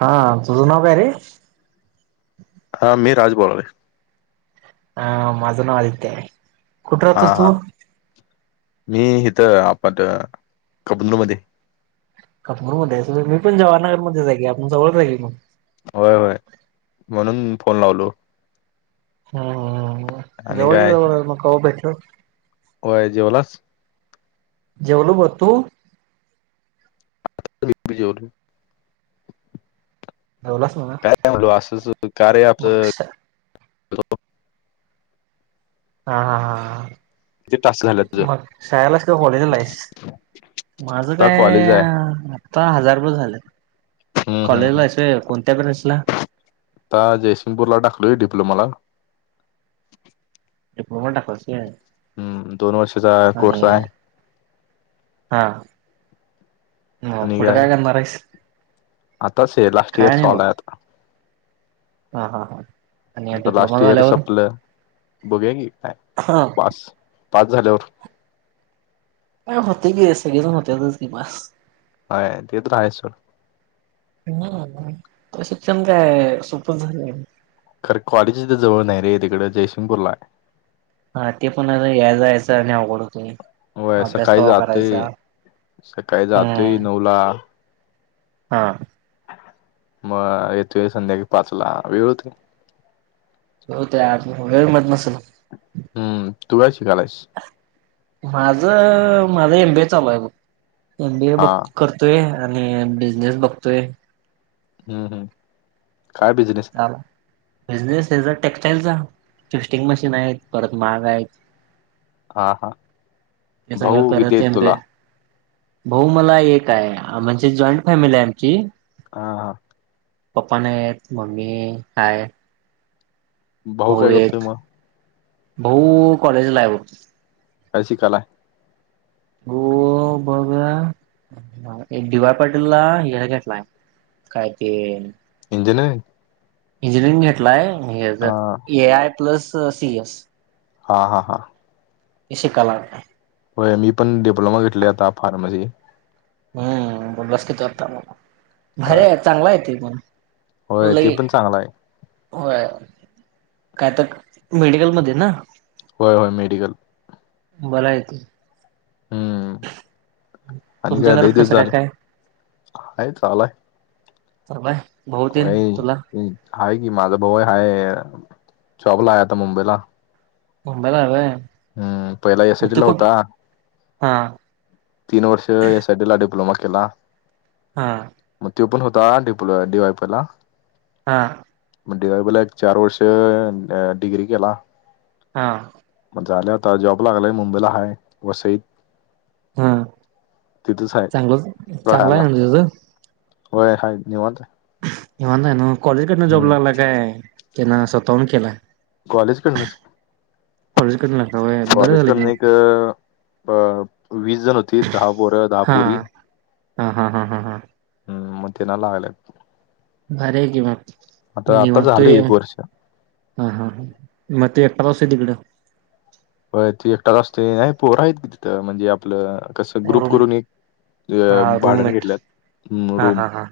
हा तुझ नाव काय रे? हा मी राज बोलालोय. हा माझं नाव आदित्य आहे. कुठे हा राहतोस हा तू मी इथं आपट कबनूर मध्ये. कबनूरमध्ये हायस होय मी पण जवाहनगरमध्येच हाय की आपण जवळ हाय की मग. होय होय म्हणून फोन लावलो. हम्मम आणि जवळ काय जवळ मग कवा भेटलो? होय जेवलास? जेवलो बघ, तू? मी बी जेवलो. जेवलास? म्हणा मग श [unintelligible] हा हा हा. किती टास्क झालं तुझं मग शाळेला आहेच किंवा कॉलेजला आहेस माझं आता काय. कॉलेज आहे आता हजार रुपये झालेत हम्म हम्म कॉलेजला हम्म हायस होय कोणत्या काॅलेजला? आता जयसिंगपूर ला टाकलोय डिप्लोमाला. डीप्लोमाला टाकलस होय. हम्म दोन वर्षाचा कोर्स हाय. हा मग पुढ काय करणार हायस? आताच हे लास्ट इयर चालू हाय आता. हा हा हा.. आणि डिप्लोमा लास्ट इयर झाल्यावर संपलं, बघुया की काय पास, पास झाल्यावर. नाय होतय की सगळेजण होतातच की पास. होय ते तर आहेच सोड. ह शिक्षण काय सोपच झालय. खरं कॉलेज इथं जवळ नाही रे तिकडे जयसिंगपूरला हाय. हा ते पण या जा यायचं आणि आवघड होतय. व्हय, सकाळी जातोय, सकाळी जातोय हम्म नवला हा.. मग येतोय संध्याकाळी पाच ला, वेळ होतोय. [unintelligible] हम्म.. तू काय शिकालायस? माझ माझ एमबीए चालू आहे बघ एमबीए हा बघ करतोय आणि बिझनेस बघतोय हम्म हम् काय बिजनेस चाला बिझनेस हेचा टेक्स्टाइलचा टिस्टिंग मशीन आहेत परत माहाग आहेत हा हा हे सगळं भाऊ किती करत आहेत एम बी ए तुला भाऊ मला एक आहे म्हणजे जॉईंट फॅमिली आहे आमची आ.. पप्पा नाही आहेत मम्मी हाय.. भाऊ ब काय करतोय एक मग ब कॉलेज लाईफ [inaudible] कस कला आहे [inaudible] गो बघा [unintelligible] एक दिवा पाडला येला हे काय ते इंजन [unintelligible] इंजिनिअरिंग घेतलाय म्हजे, हा जर A I plus C S. हा हा हा. की कला [unintelligible] होय, मी पण डिप्लोमा घेतले आता फार्मसी. हम्, बसकीेत वाता मला होय भरे चांगला आहे. त पण होय ल ते पण चांगला आहे होय, काय तक मीडियल म्हदें ना. होय -होय मेडिकल बला येत [unintelligible] हम्म, आणि तुमच्या काय घरात ल तेच कसं काय झाल काय आहे लाय. परर्वा [unintelligible] हा की माझा भाऊ हाय जॉब्ला आहे. आता मुंबईला मुंबालाव हम्म, पहिला एसटला होता. हां, तीन वर्ष एस आय डी ला डि्लोमा केला. हा, मग तो पण होता पो डीवायप ला [unintelligible] हां. म्हणजेला एक चार वर्ष डिग्री केला. हा, मग झाल्या होता जॉब लागलाय मुंबईला हय वसईत. हा, तिथंच आहे चांगलं चांगला आहे. म्ह तझं वय हय निव माते कव्हा नाहीय ना कॉलेजकडन जॉब लागला काय त्यांना स्वतःहून केला. कॉलेज करनच, कॉलेजकडनं लागला होय बरं कॉलेज झालं की करडन मग एक अ वीस जण होती दहा बोरं दहा हा पोरी हा हा हा हां हां? हम्म मुतेनला लागले. भर किं म आता आता निवतू झालं हा एक वर्ष हा हा, म एकरास आहे द गडं हो, तू एकटा असते. नाही पोर आहेत की तिथं म्हणजे, आपलं कस ग्रुप रूम करून एक हा अ, भाडण रूममेट घेतल्यात हा रूम हा हा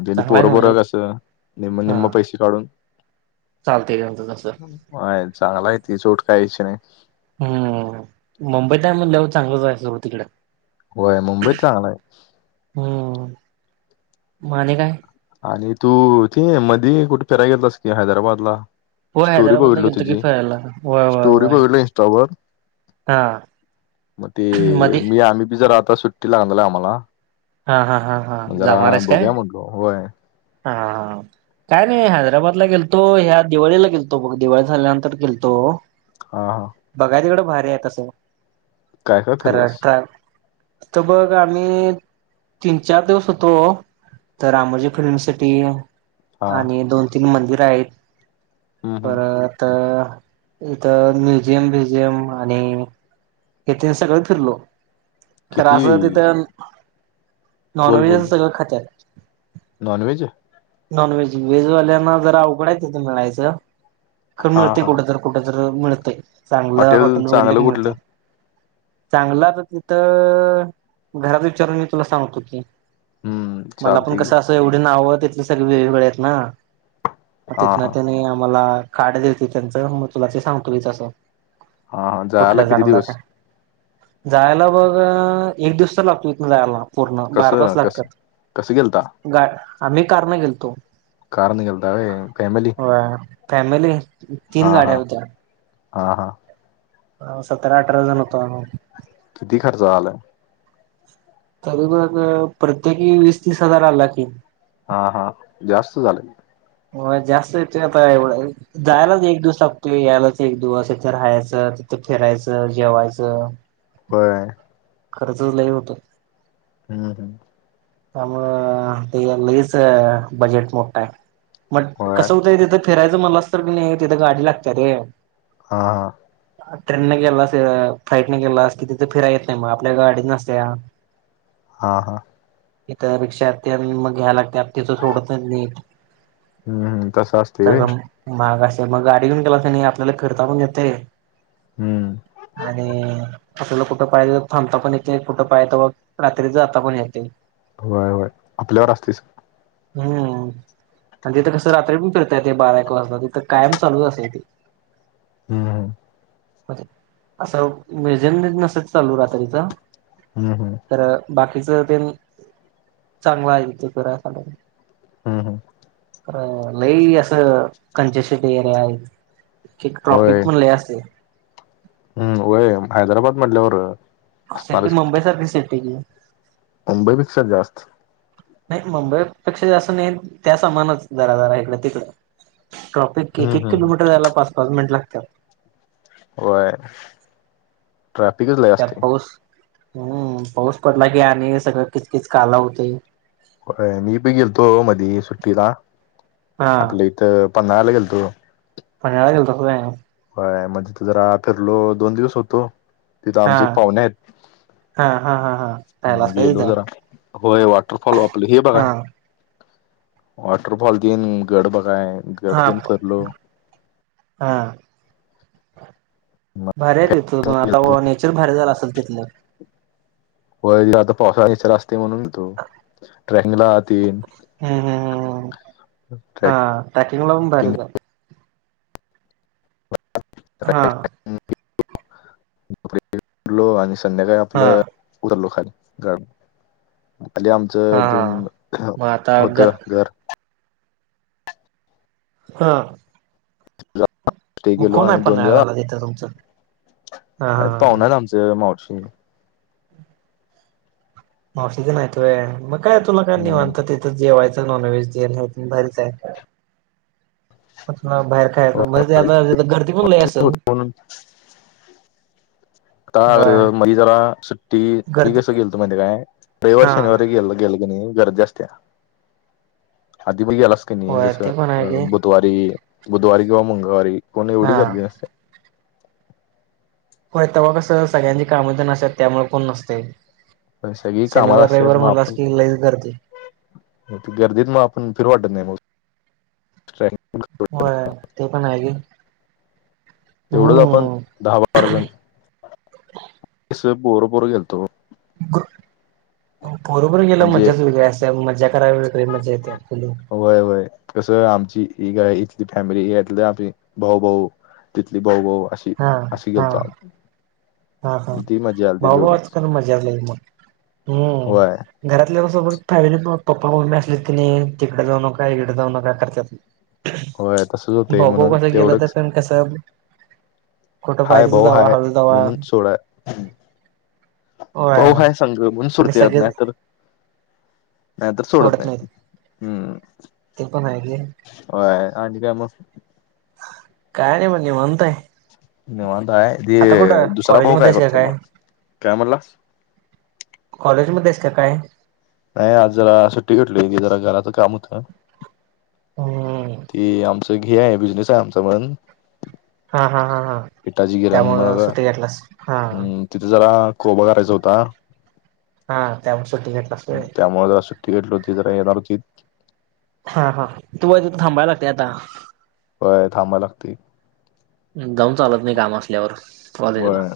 मग चांगला आहे ना मग पोरपोरं जॉब कसं नि निम्म पैसे काढून. चालते लतं तसं. ह चांगला आहे त चूट कायची नाही. हम्.. मुंबई म्हणटल्यावरचांगलंच आहे. सुरव तिकडे होय, मुंबईत चांगला आहे. हम्म माने काय, आणि तू, ते मध्ये कुठे फिरायला गेलतास कि हैदराबाद ला होय स्टोरी हैदराबादला बघितलो, गेलतो की तुझी फिरायला होय होय स्टोरी होय बघितलो इंस्टावर हा मग ते, मध्ये मी, आम्ही बी, जरा आता सुट्टी लागला आम्हाला. हा, हा, हा! जरा जाणार आहेस काय बघुया, म्हणलो होय. हा.. काय नाही, हैदराबादला गेलतो, ह्या दिवाळीला गेलतो बघ, दिवाळी झाल्यानंतर गेलतो. हा, हा. बघाय, तिकडं भारी आहे तसं, काय काय खरं फिरलास तर. तर बघ, आम्ही तीन-चार दिवस होतो, तर आमज फिरण्यासाठी हा आणि दोन-तीन मंदिरं आहेत हम्म हम्म परत तर इथं म्युझियम-ब्युझियम आणि... इथे सगळं फिरलो, खरं किती असं तिथं. बोल बोल नॉनव्हेज सगळं खातात. नॉनव्हेज नॉनव्हेज... व्हेज वाल्यांना जरा अवघड आहे तिथं मिळायचं, खरं हा मिळतंय हा कुठं तर... कुठं तर मिळतंय, चांगलं हॉटेल उघडलं चांगलं की कुठलं मिळतंय. चांगलं, आता तिथं घरात विचारून मी तुला सांगतो की... हम्म मला पण चालतंय की कसं, असं एवढे नावं तिथली सगळी वेगवेगळी आहेत ना. हा तिथं ना, हा त्यांनी आम्हाला कार्ड देतात त्यांचं, मग तुला ते सांगतो तसं. हा हा जायला कुठलं किती चांगलं का? दिवस जायला बघ, एक दिवस तर लागतो इथून जायला. पूर्ण बारा कसं तास कसं लागतात, कसं गेलता आम्ही कारने गेलतो. कारने गेलता होय, फॅमिली? फॅमिली. हा, तीन हा, गाड्या हा, हा. हं, सतरा-अठरा जण होतो आम्ही. किती खर्च आला? तर बघ, प्रत्येकी वीस-तीस हजार आला की. हा हा, जास्त झाला की. होय, जास्त येतो. आता एवढं [inaudible] जायलाच एक दिवस लागतो, यायलाच एक दिवस, इथे राहायचं, तिथे फिरायचं, जेवायचं... होय. खर्च लय होतो. हं, हं. त्यामुळे ते लगेच बजेट मोठं आहे, मग होय कसं होतंय तिथं? फिरायचं म्हणलास तर की नाही, तिथं गाडी लागती रे. हा हा ट्रेनने गेलास, फ्लाईटने गेलास की तिथं फिरायला येत नाही मग, आपल्या गाडीत नसतं या. हां हां. तिथं रिक्षा तेन मग घ्यावी लागते, तिथं सोडत नाहीत नीट. हं, तसंच असतंय व्हय. सगळं महाग असतंय, मग गाडी घेऊन गेला की नाही, आपल्याला फिरता पण येतंय. हम्म आणि आपल्याला कुठं पाहिजे तिथं थांबता पण येते, कुठं पाहा येतं, रात्री जाता पण येतंय. होय होय आपल्यावर असतेच. हम्म. आणि तिथं कसं रात्री पण फिरता येत बारा एक वाजता तिथं कायम चालुच असतय ते. हम्म हम्म. अस [unintelligible] चालू रात्रीचं. हम्म हम्म. तर बाकीच ते न चांगला आहे तिथ फिराय सारख. हम्म हम्म. तर लई असं [unintelligible] येरिया आहेत एक होय ट्रॉपिक पण लय असतय. हम्म वय हैदराबाद म्हणल्यावर सिटी मुंबई सारखी सिटी. मुंबईपेक्षा जास्त. नाही मुंबईपेक्षा जास्तं नाही त्या सामानच जराजरा इकड तिकडं. ट्रॉफिक हम्म एक एक हम्म हम्म किलोमिटर जायला पाच पाच मिनिट लागत्यात. व्हय. ट्राफिकच लय त्यात पाऊस हम्म पाऊस पडला की आणि सगळं किच किच काला उडतोय. होय मी बी गेलतो मधी सुट्टीला हा आपल्या इथं पन्हाळ्याला गेलतो. पन्हाळ्याला गेलतात व्हय. होय म्हणजे त जरा फिरलो दोन दिवस होतो तिथं हा आमचे पाहुणे आहेत. हा हा हा हा मग राहिलास काय गेलो तिथं जरा होय वॉटरफॉल आपलं हे हा बघाय. वॉटरफॉल तिन गड बघाय. हा गड तेन फिरलो हां. मग भारी आहे तिथ प आता नेचर भारी झाल असेल तिथलं. व्ह्य आता पावसाळा बिवसाळा असतोय म्हणून तो ट्रॅकिंग ला ती हम्म हम्म हम्म हम्म ट्रॅकिंगला पण ट्रॅकिंग भारी आहे. [unintelligible] हा आणि संध्याकाळी हा आपलं उतरलो खाली [unintelligible] हा हा च मग [unintelligible] आता होतं घर. हा. स्टे केलो कोण हाय आणि दोन पन्हाळ्याला [unintelligible] तिथ तुमचं? हा हायत हा पावन हायत आमच मावशी. मावशी तेन हाईत होय मग काय तुला काय निवांत म्हणून तिथं जेवायचं नॉनव्हेज तेन भारी जायचं. बाहेर खायाच म्हते आता गर्दी पण लय असत्या सोड. बोला. होय आता मधी जरा सुट्टी मी गर्दी कसं गेलतो माहितो काय? रविवार हा शनिवारी गेल गेल क नाही गर्दी असत्याय आधी मधी गेलास कनी होय कस ते पण आहे की अं बुधवारी बुधवारी किंवा मंगळवारी कोणी एवढ हा गर्दी नसत्या. होय तेव्हा कसं सगळ्यांची काम ते असत्यात त्यामुळे कोण नसतय. पण सगळी शनिवार रविवार म्हणलास की लईच गर्दी. ते गर्दीत मग आपण फिरू वाटत नाही मग. [unintelligible] होय ते पण आहे घे हो. अर्जंट? कस बोर बोर गेलतो. [unintelligible] पोरबर गेला. म्हणजे मजाच वेग असं मजा करायला मिळते, मजा येते फुलो. होय होय कसं आमची ही गाय इथली फॅमिली यातल आम्ही भाऊ भाऊ. तिथली भाऊ भाऊ अशी. हा. हा [unintelligible] हा हा. आम्ही ती मजा आलती भाऊ भाऊ, तेवढीच आजकाल मजा लई मग. हम्म. होय घरातल्या सोबत फॅमिलीग पप्पा मम्मी असली तिने तिकडे जाऊ नका इकडे जाऊ नका करत्यात. होय तसं. ते म्हनं तेवढंच. कसब. हाय भाऊ हाय हळू जावा म्हणून सोडा. तो होय काय समजल, पोलीस आणि सोडतीयात सगळेच नाहीतर नाही आता सोडत नाहीत सोडत्यात. हम्म ते पण आहे की ओए आणि काय मग. काय रे भाऊ निवांत आहे? निवांत आहे. आता ते कुठं दुसरा भाऊ कॉलेजमध्ये काय आहेस का करतोय मग? काय म्हणालास? कॉलेज मध्ये असता काय? नाही आज जरा सुट्टी घेतली होती मी. जरा घराचं काम होतं. ह. ते आमचं घे आहे. बिझनेस आहे आमचा पण. हा हा हा हा पिठाची त्यामुळ सुटी घेतलास हा. तिथ जरा कोबा करायचा होता. हा त्यामुळे सुट्टी घेतलास अन् होय त्यामुळे जरा सुट्टी घेतली होती. ती जरा येणार होती. हा हा. तू् आहे त थांबायला लागते आता. होय थांबाव लागती. गाऊन चालत नाही काम असल्यावर. कॉलेजला होय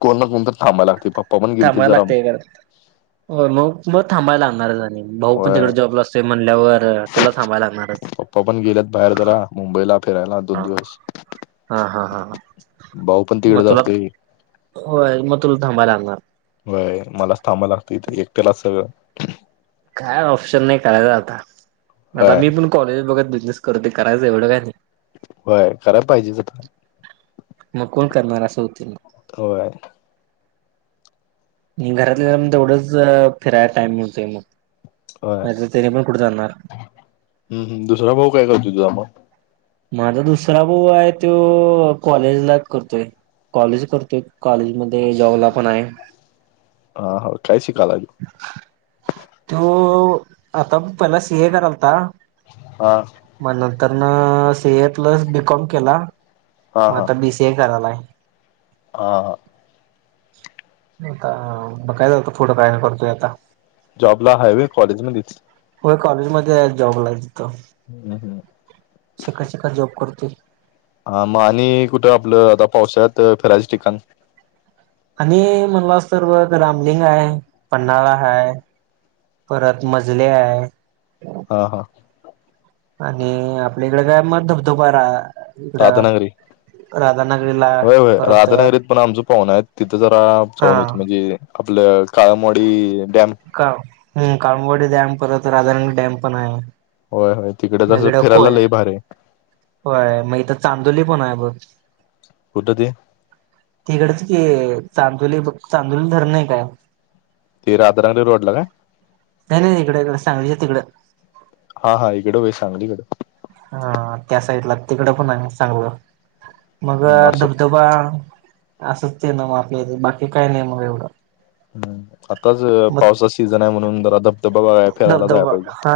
कोणना फोन ता? थांबायला लागतेय घरात. हो मग मग थांबायला लागणार रनिंग. भाऊ पण होय तिकडे जॉबला असतय म्हणल्यावर तुला थांबयला लागणारच. तो पण गेलेत बाहेर जरा मुंबईला. फिरायला दोन हा दिवस. हा हा हा भाऊ पण मग तिकडंच तुला असतेय. होय. मग तुला थांबयला लागणार. व्हय मलाच थांबं लागतं इथ. एकट्यालाच सगळं. काय ऑप्शन नाही टाळायचा आता. आता व्हय मी पण कॉलेज बघत बिझनेस करते, करायचं एवढं काय नाही. होय. कराय पाहिजेच आता. मग कोण करणार? असं होतील ना. होयात. ई घरातल्या घरात तेवढंच फिरायला टईम मिळतोय मग. [unintelligible] होय पण कुठे जाणार? हम्म हम्म. दुसरा भाऊ काय करतो तुझा मग? माझा दुसरा भाऊ आहे तो कॉलेजला करतोय. कॉलेज करतोय. कॉलेजमधे जॉबला पण आहे. हा हा. काय शिकलाय? तो आता पहिला सीए करालता. हा! मग नंतर न C A plus B com केला. हा मग हा आता बी सी ए करायला. [unintelligible] आता मग काय झालं, पुढ काय करतोय आता! जॉबला हायवे कॉलेजमध्येच! होय! कॉलेजमध्ये आहे जॉबला तिथं [unintelligible] शिकत शिकत जॉब करतोय. हा! मग आणि कुठं आपलं आता पावसाळ्यात फिरायच ठिकाण! आणि म्हणलास तर बग रामलिंग हाय, पन्हाळा हाय. परत मजले हाय! हा, हा! आणि आपल्या इकडे काय मग धबधबा रा इकडं राधानगरी! राधानगरीला होय, होय! परत राधानगरीत पण आमचं पाहुण आहे. तिथं हा जाऊन येतो. म्हणजे आपलं काळंबवाडी डॅम का, हं! काळंबवाडी डॅम परत राधानगरी डॅम पण आहे. होय, होय! तिकडे मग तसं इकडं फिरायला कोय लई भारी आहे. होय! मग इथं चांदोली पण आहे बघ! कुठं ते? तिकडचं की, चांदोली बघ, चांदोली धरण नाही काय! ते राधानगरी रोड ला काय? नाही रे, इकडं इकडे सांगलीच्या तिकंड! हा, हा! इकडं वय सांगलीकडं हा, त्या साईटला तिकडं पण आहे चांगलं. मग अ, असं धबधबा असंच ते ना मग आपल्या बाकी काय नाही मग एवढं. हं! आताच मग पावसाचा सीझन आहे. म्हणून जरा धबधबा बघाय, फिरायला जायला धबधबा पाहिजे. हा